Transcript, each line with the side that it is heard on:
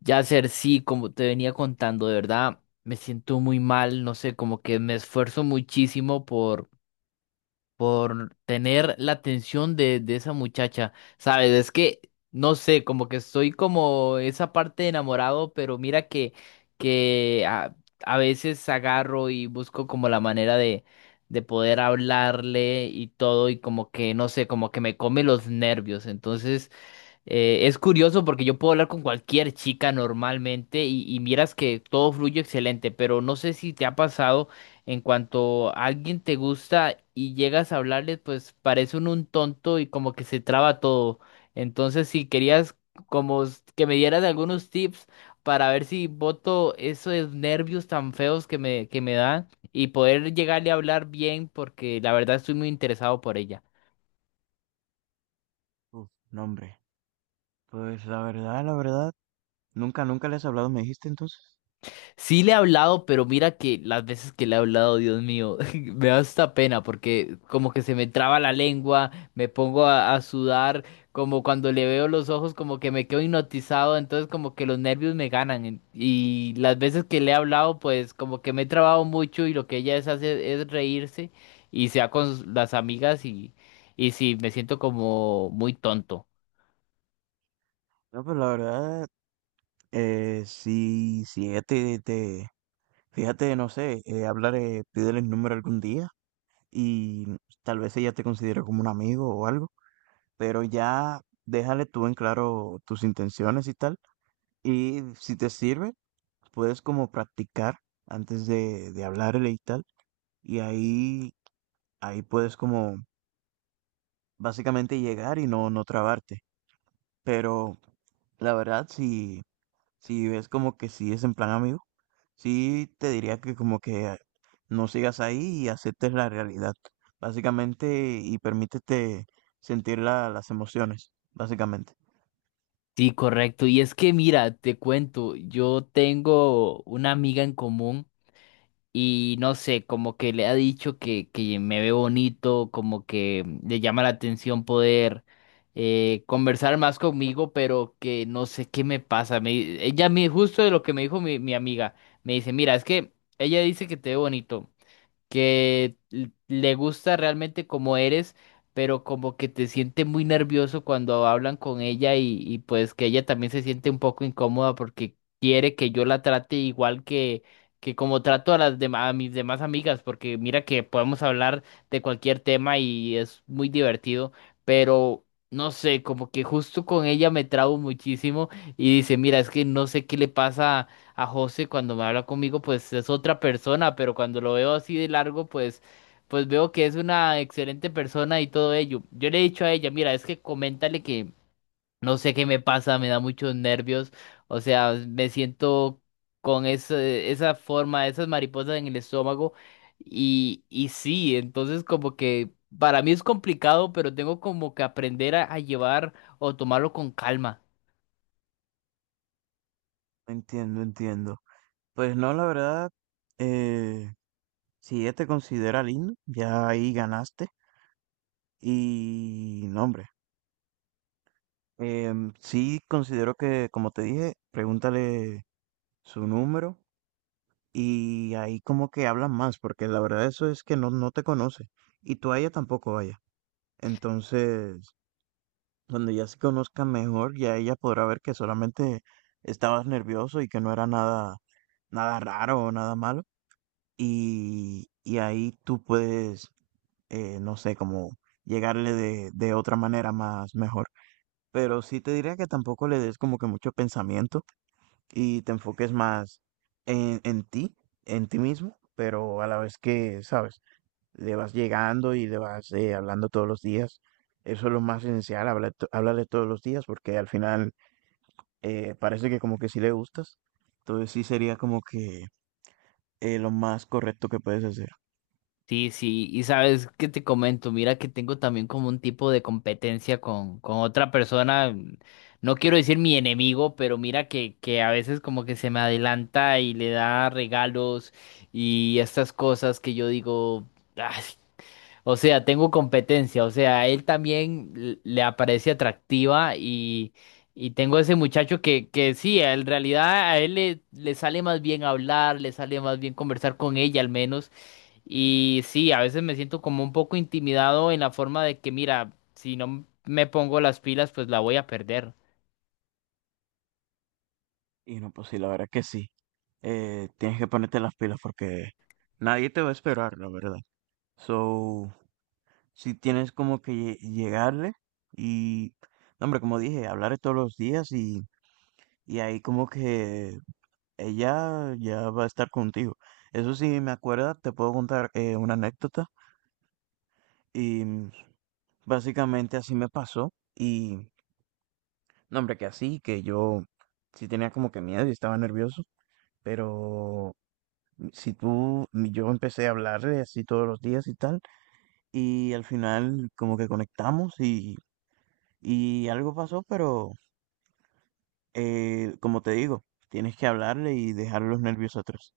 left: Ya ser sí, como te venía contando, de verdad me siento muy mal, no sé, como que me esfuerzo muchísimo por tener la atención de esa muchacha, ¿sabes? Es que, no sé, como que estoy como esa parte de enamorado, pero mira que a veces agarro y busco como la manera de poder hablarle y todo, y como que, no sé, como que me come los nervios, entonces... Es curioso porque yo puedo hablar con cualquier chica normalmente y miras que todo fluye excelente, pero no sé si te ha pasado en cuanto a alguien te gusta y llegas a hablarle, pues parece uno un tonto y como que se traba todo. Entonces, si querías que me dieras algunos tips para ver si boto esos nervios tan feos que me dan y poder llegarle a hablar bien porque la verdad estoy muy interesado por ella.
right: Uf, no, hombre. Pues la verdad, nunca les has hablado, me dijiste entonces.
left: Sí le he hablado, pero mira que las veces que le he hablado, Dios mío, me da hasta pena porque como que se me traba la lengua, me pongo a sudar, como cuando le veo los ojos como que me quedo hipnotizado, entonces como que los nervios me ganan y las veces que le he hablado pues como que me he trabado mucho y lo que ella es hace es reírse y sea con las amigas y sí, me siento como muy tonto.
right: No, pues la verdad, si ella fíjate, no sé, hablar, pídele el número algún día y tal vez ella te considere como un amigo o algo, pero ya déjale tú en claro tus intenciones y tal. Y si te sirve, puedes como practicar antes de hablarle y tal. Y ahí puedes como básicamente llegar y no trabarte. Pero la verdad, si, si ves como que sí es en plan amigo, sí te diría que como que no sigas ahí y aceptes la realidad, básicamente, y permítete sentir las emociones, básicamente.
left: Sí, correcto. Y es que mira, te cuento, yo tengo una amiga en común. Y no sé, como que le ha dicho que me ve bonito, como que le llama la atención poder conversar más conmigo, pero que no sé qué me pasa. Ella me, justo de lo que me dijo mi amiga, me dice, mira, es que ella dice que te ve bonito que le gusta realmente como eres, pero como que te siente muy nervioso cuando hablan con ella y pues que ella también se siente un poco incómoda porque quiere que yo la trate igual que como trato a las demás, a mis demás amigas, porque mira que podemos hablar de cualquier tema y es muy divertido, pero no sé, como que justo con ella me trabo muchísimo y dice, mira, es que no sé qué le pasa a José cuando me habla conmigo, pues es otra persona, pero cuando lo veo así de largo, pues, pues veo que es una excelente persona y todo ello. Yo le he dicho a ella, mira, es que coméntale que no sé qué me pasa, me da muchos nervios, o sea, me siento con esa forma, esas mariposas en el estómago y sí, entonces como que para mí es complicado, pero tengo como que aprender a llevar o tomarlo con calma.
right: Entiendo, entiendo. Pues no, la verdad, eh, si ella te considera lindo, ya ahí ganaste. Y no, hombre, sí considero que, como te dije, pregúntale su número. Y ahí como que hablan más, porque la verdad eso es que no te conoce. Y tú a ella tampoco vaya. Entonces, cuando ya se conozcan mejor, ya ella podrá ver que solamente estabas nervioso y que no era nada, nada raro o nada malo. Y ahí tú puedes, no sé, como llegarle de otra manera más mejor. Pero sí te diría que tampoco le des como que mucho pensamiento y te enfoques más en, en ti, en ti mismo, pero a la vez que, sabes, le vas llegando y le vas hablando todos los días. Eso es lo más esencial, háblale todos los días porque al final parece que como que sí le gustas. Entonces sí sería como que lo más correcto que puedes hacer.
left: Sí, sí, y sabes qué te comento, mira que tengo también como un tipo de competencia con otra persona, no quiero decir mi enemigo, pero mira que a veces como que se me adelanta y le da regalos y estas cosas que yo digo, "Ay", o sea, tengo competencia, o sea, a él también le aparece atractiva y tengo ese muchacho que sí, en realidad a él le sale más bien hablar, le sale más bien conversar con ella al menos. Y sí, a veces me siento como un poco intimidado en la forma de que, mira, si no me pongo las pilas, pues la voy a perder.
right: Y no, pues sí, la verdad que sí. Tienes que ponerte las pilas porque nadie te va a esperar, la verdad. So, si tienes como que llegarle y, no, hombre, como dije, hablar todos los días y ahí como que ella ya va a estar contigo. Eso sí, me acuerda, te puedo contar una anécdota y mm, básicamente así me pasó no, hombre, que así, que yo sí tenía como que miedo y estaba nervioso, pero si tú, yo empecé a hablarle así todos los días y tal . Y al final como que conectamos y algo pasó, pero... Como te digo, tienes que hablarle y dejar los nervios atrás.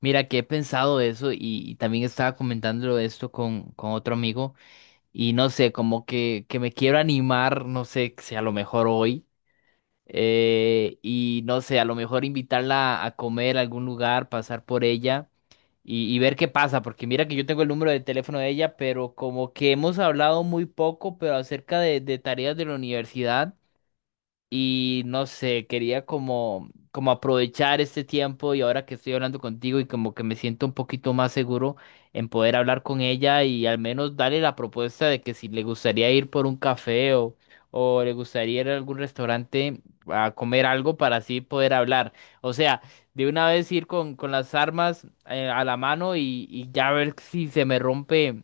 left: Mira, que he pensado de eso y también estaba comentándolo de esto con otro amigo y no sé, como que me quiero animar, no sé, si a lo mejor hoy y no sé, a lo mejor invitarla a comer a algún lugar, pasar por ella y ver qué pasa, porque mira que yo tengo el número de teléfono de ella, pero como que hemos hablado muy poco, pero acerca de tareas de la universidad. Y no sé, quería como, como aprovechar este tiempo y ahora que estoy hablando contigo y como que me siento un poquito más seguro en poder hablar con ella y al menos darle la propuesta de que si le gustaría ir por un café o le gustaría ir a algún restaurante a comer algo para así poder hablar. O sea, de una vez ir con las armas a la mano y ya ver si se me rompe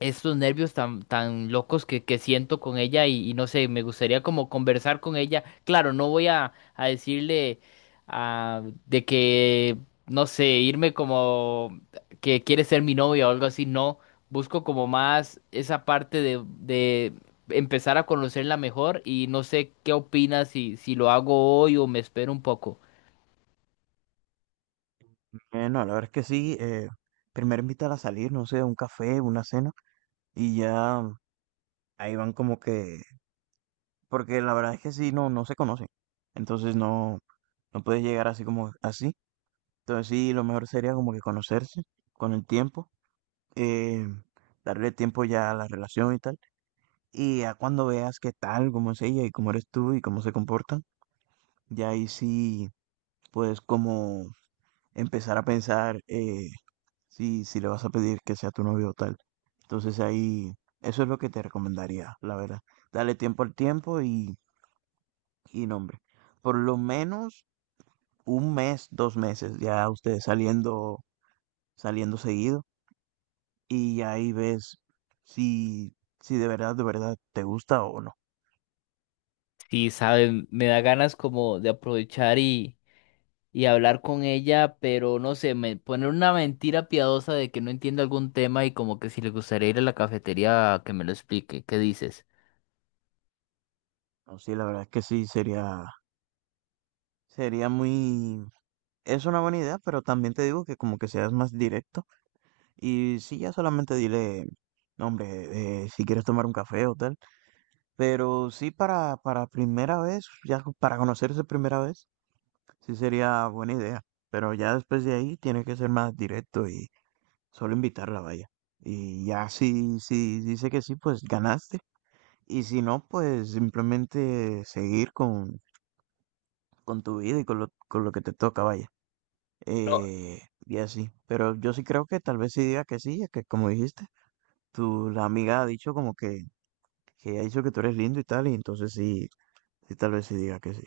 left: estos nervios tan, tan locos que siento con ella y no sé, me gustaría como conversar con ella. Claro, no voy a decirle ah, de que, no sé, irme como que quiere ser mi novia o algo así, no. Busco como más esa parte de empezar a conocerla mejor y no sé qué opinas si, si lo hago hoy o me espero un poco.
right: No, la verdad es que sí. Primero invítala a salir, no sé, a un café, una cena, y ya ahí van como que, porque la verdad es que sí, no se conocen. Entonces no puedes llegar así como así. Entonces sí, lo mejor sería como que conocerse con el tiempo, eh, darle tiempo ya a la relación y tal. Y ya cuando veas qué tal, cómo es ella y cómo eres tú y cómo se comportan, ya ahí sí, pues como empezar a pensar si, si le vas a pedir que sea tu novio o tal. Entonces ahí, eso es lo que te recomendaría, la verdad. Dale tiempo al tiempo y nombre. Por lo menos un mes, dos meses, ya ustedes saliendo, saliendo seguido y ahí ves si, si de verdad, de verdad te gusta o no.
left: Sí, saben, me da ganas como de aprovechar y hablar con ella, pero no sé, me poner una mentira piadosa de que no entiendo algún tema y como que si le gustaría ir a la cafetería a que me lo explique. ¿Qué dices?
right: No, sí, la verdad es que sí, sería, sería muy, es una buena idea, pero también te digo que como que seas más directo. Y sí, ya solamente dile, "No, hombre, si quieres tomar un café o tal, pero sí para primera vez, ya para conocerse primera vez, sí sería buena idea, pero ya después de ahí tiene que ser más directo y solo invitarla, vaya. Y ya si, si dice que sí, pues ganaste, y si no, pues simplemente seguir con tu vida y con lo que te toca, vaya.
left: No,
right: Y así, pero yo sí creo que tal vez sí diga que sí, ya que como dijiste. Tu, la amiga ha dicho como que ella ha dicho que tú eres lindo y tal, y entonces sí, sí, tal vez sí diga que sí.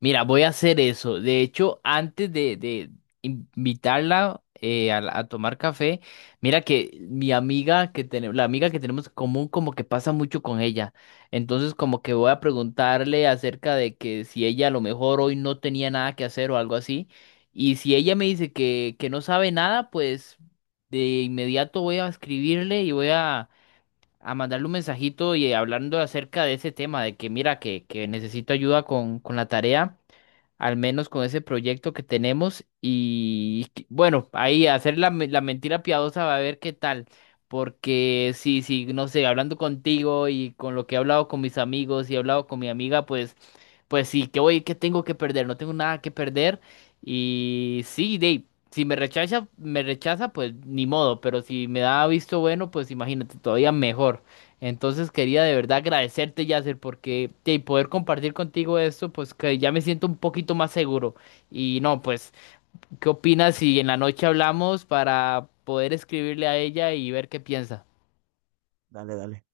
left: mira, voy a hacer eso. De hecho, antes de invitarla a, a tomar café, mira que mi amiga que tenemos, la amiga que tenemos en común, como que pasa mucho con ella. Entonces, como que voy a preguntarle acerca de que si ella a lo mejor hoy no tenía nada que hacer o algo así. Y si ella me dice que no sabe nada, pues de inmediato voy a escribirle y voy a mandarle un mensajito y hablando acerca de ese tema, de que mira que necesito ayuda con la tarea al menos con ese proyecto que tenemos. Y bueno, ahí hacer la mentira piadosa va a ver qué tal. Porque sí, sí, no sé, hablando contigo y con lo que he hablado con mis amigos y he hablado con mi amiga, pues pues sí, ¿qué voy, qué tengo que perder? No tengo nada que perder. Y sí, Dave, si me rechaza, me rechaza, pues ni modo. Pero si me da visto bueno, pues imagínate, todavía mejor. Entonces quería de verdad agradecerte, Yasser, porque de poder compartir contigo esto, pues que ya me siento un poquito más seguro. Y no, pues, ¿qué opinas si en la noche hablamos para poder escribirle a ella y ver qué piensa?
right: Dale, dale.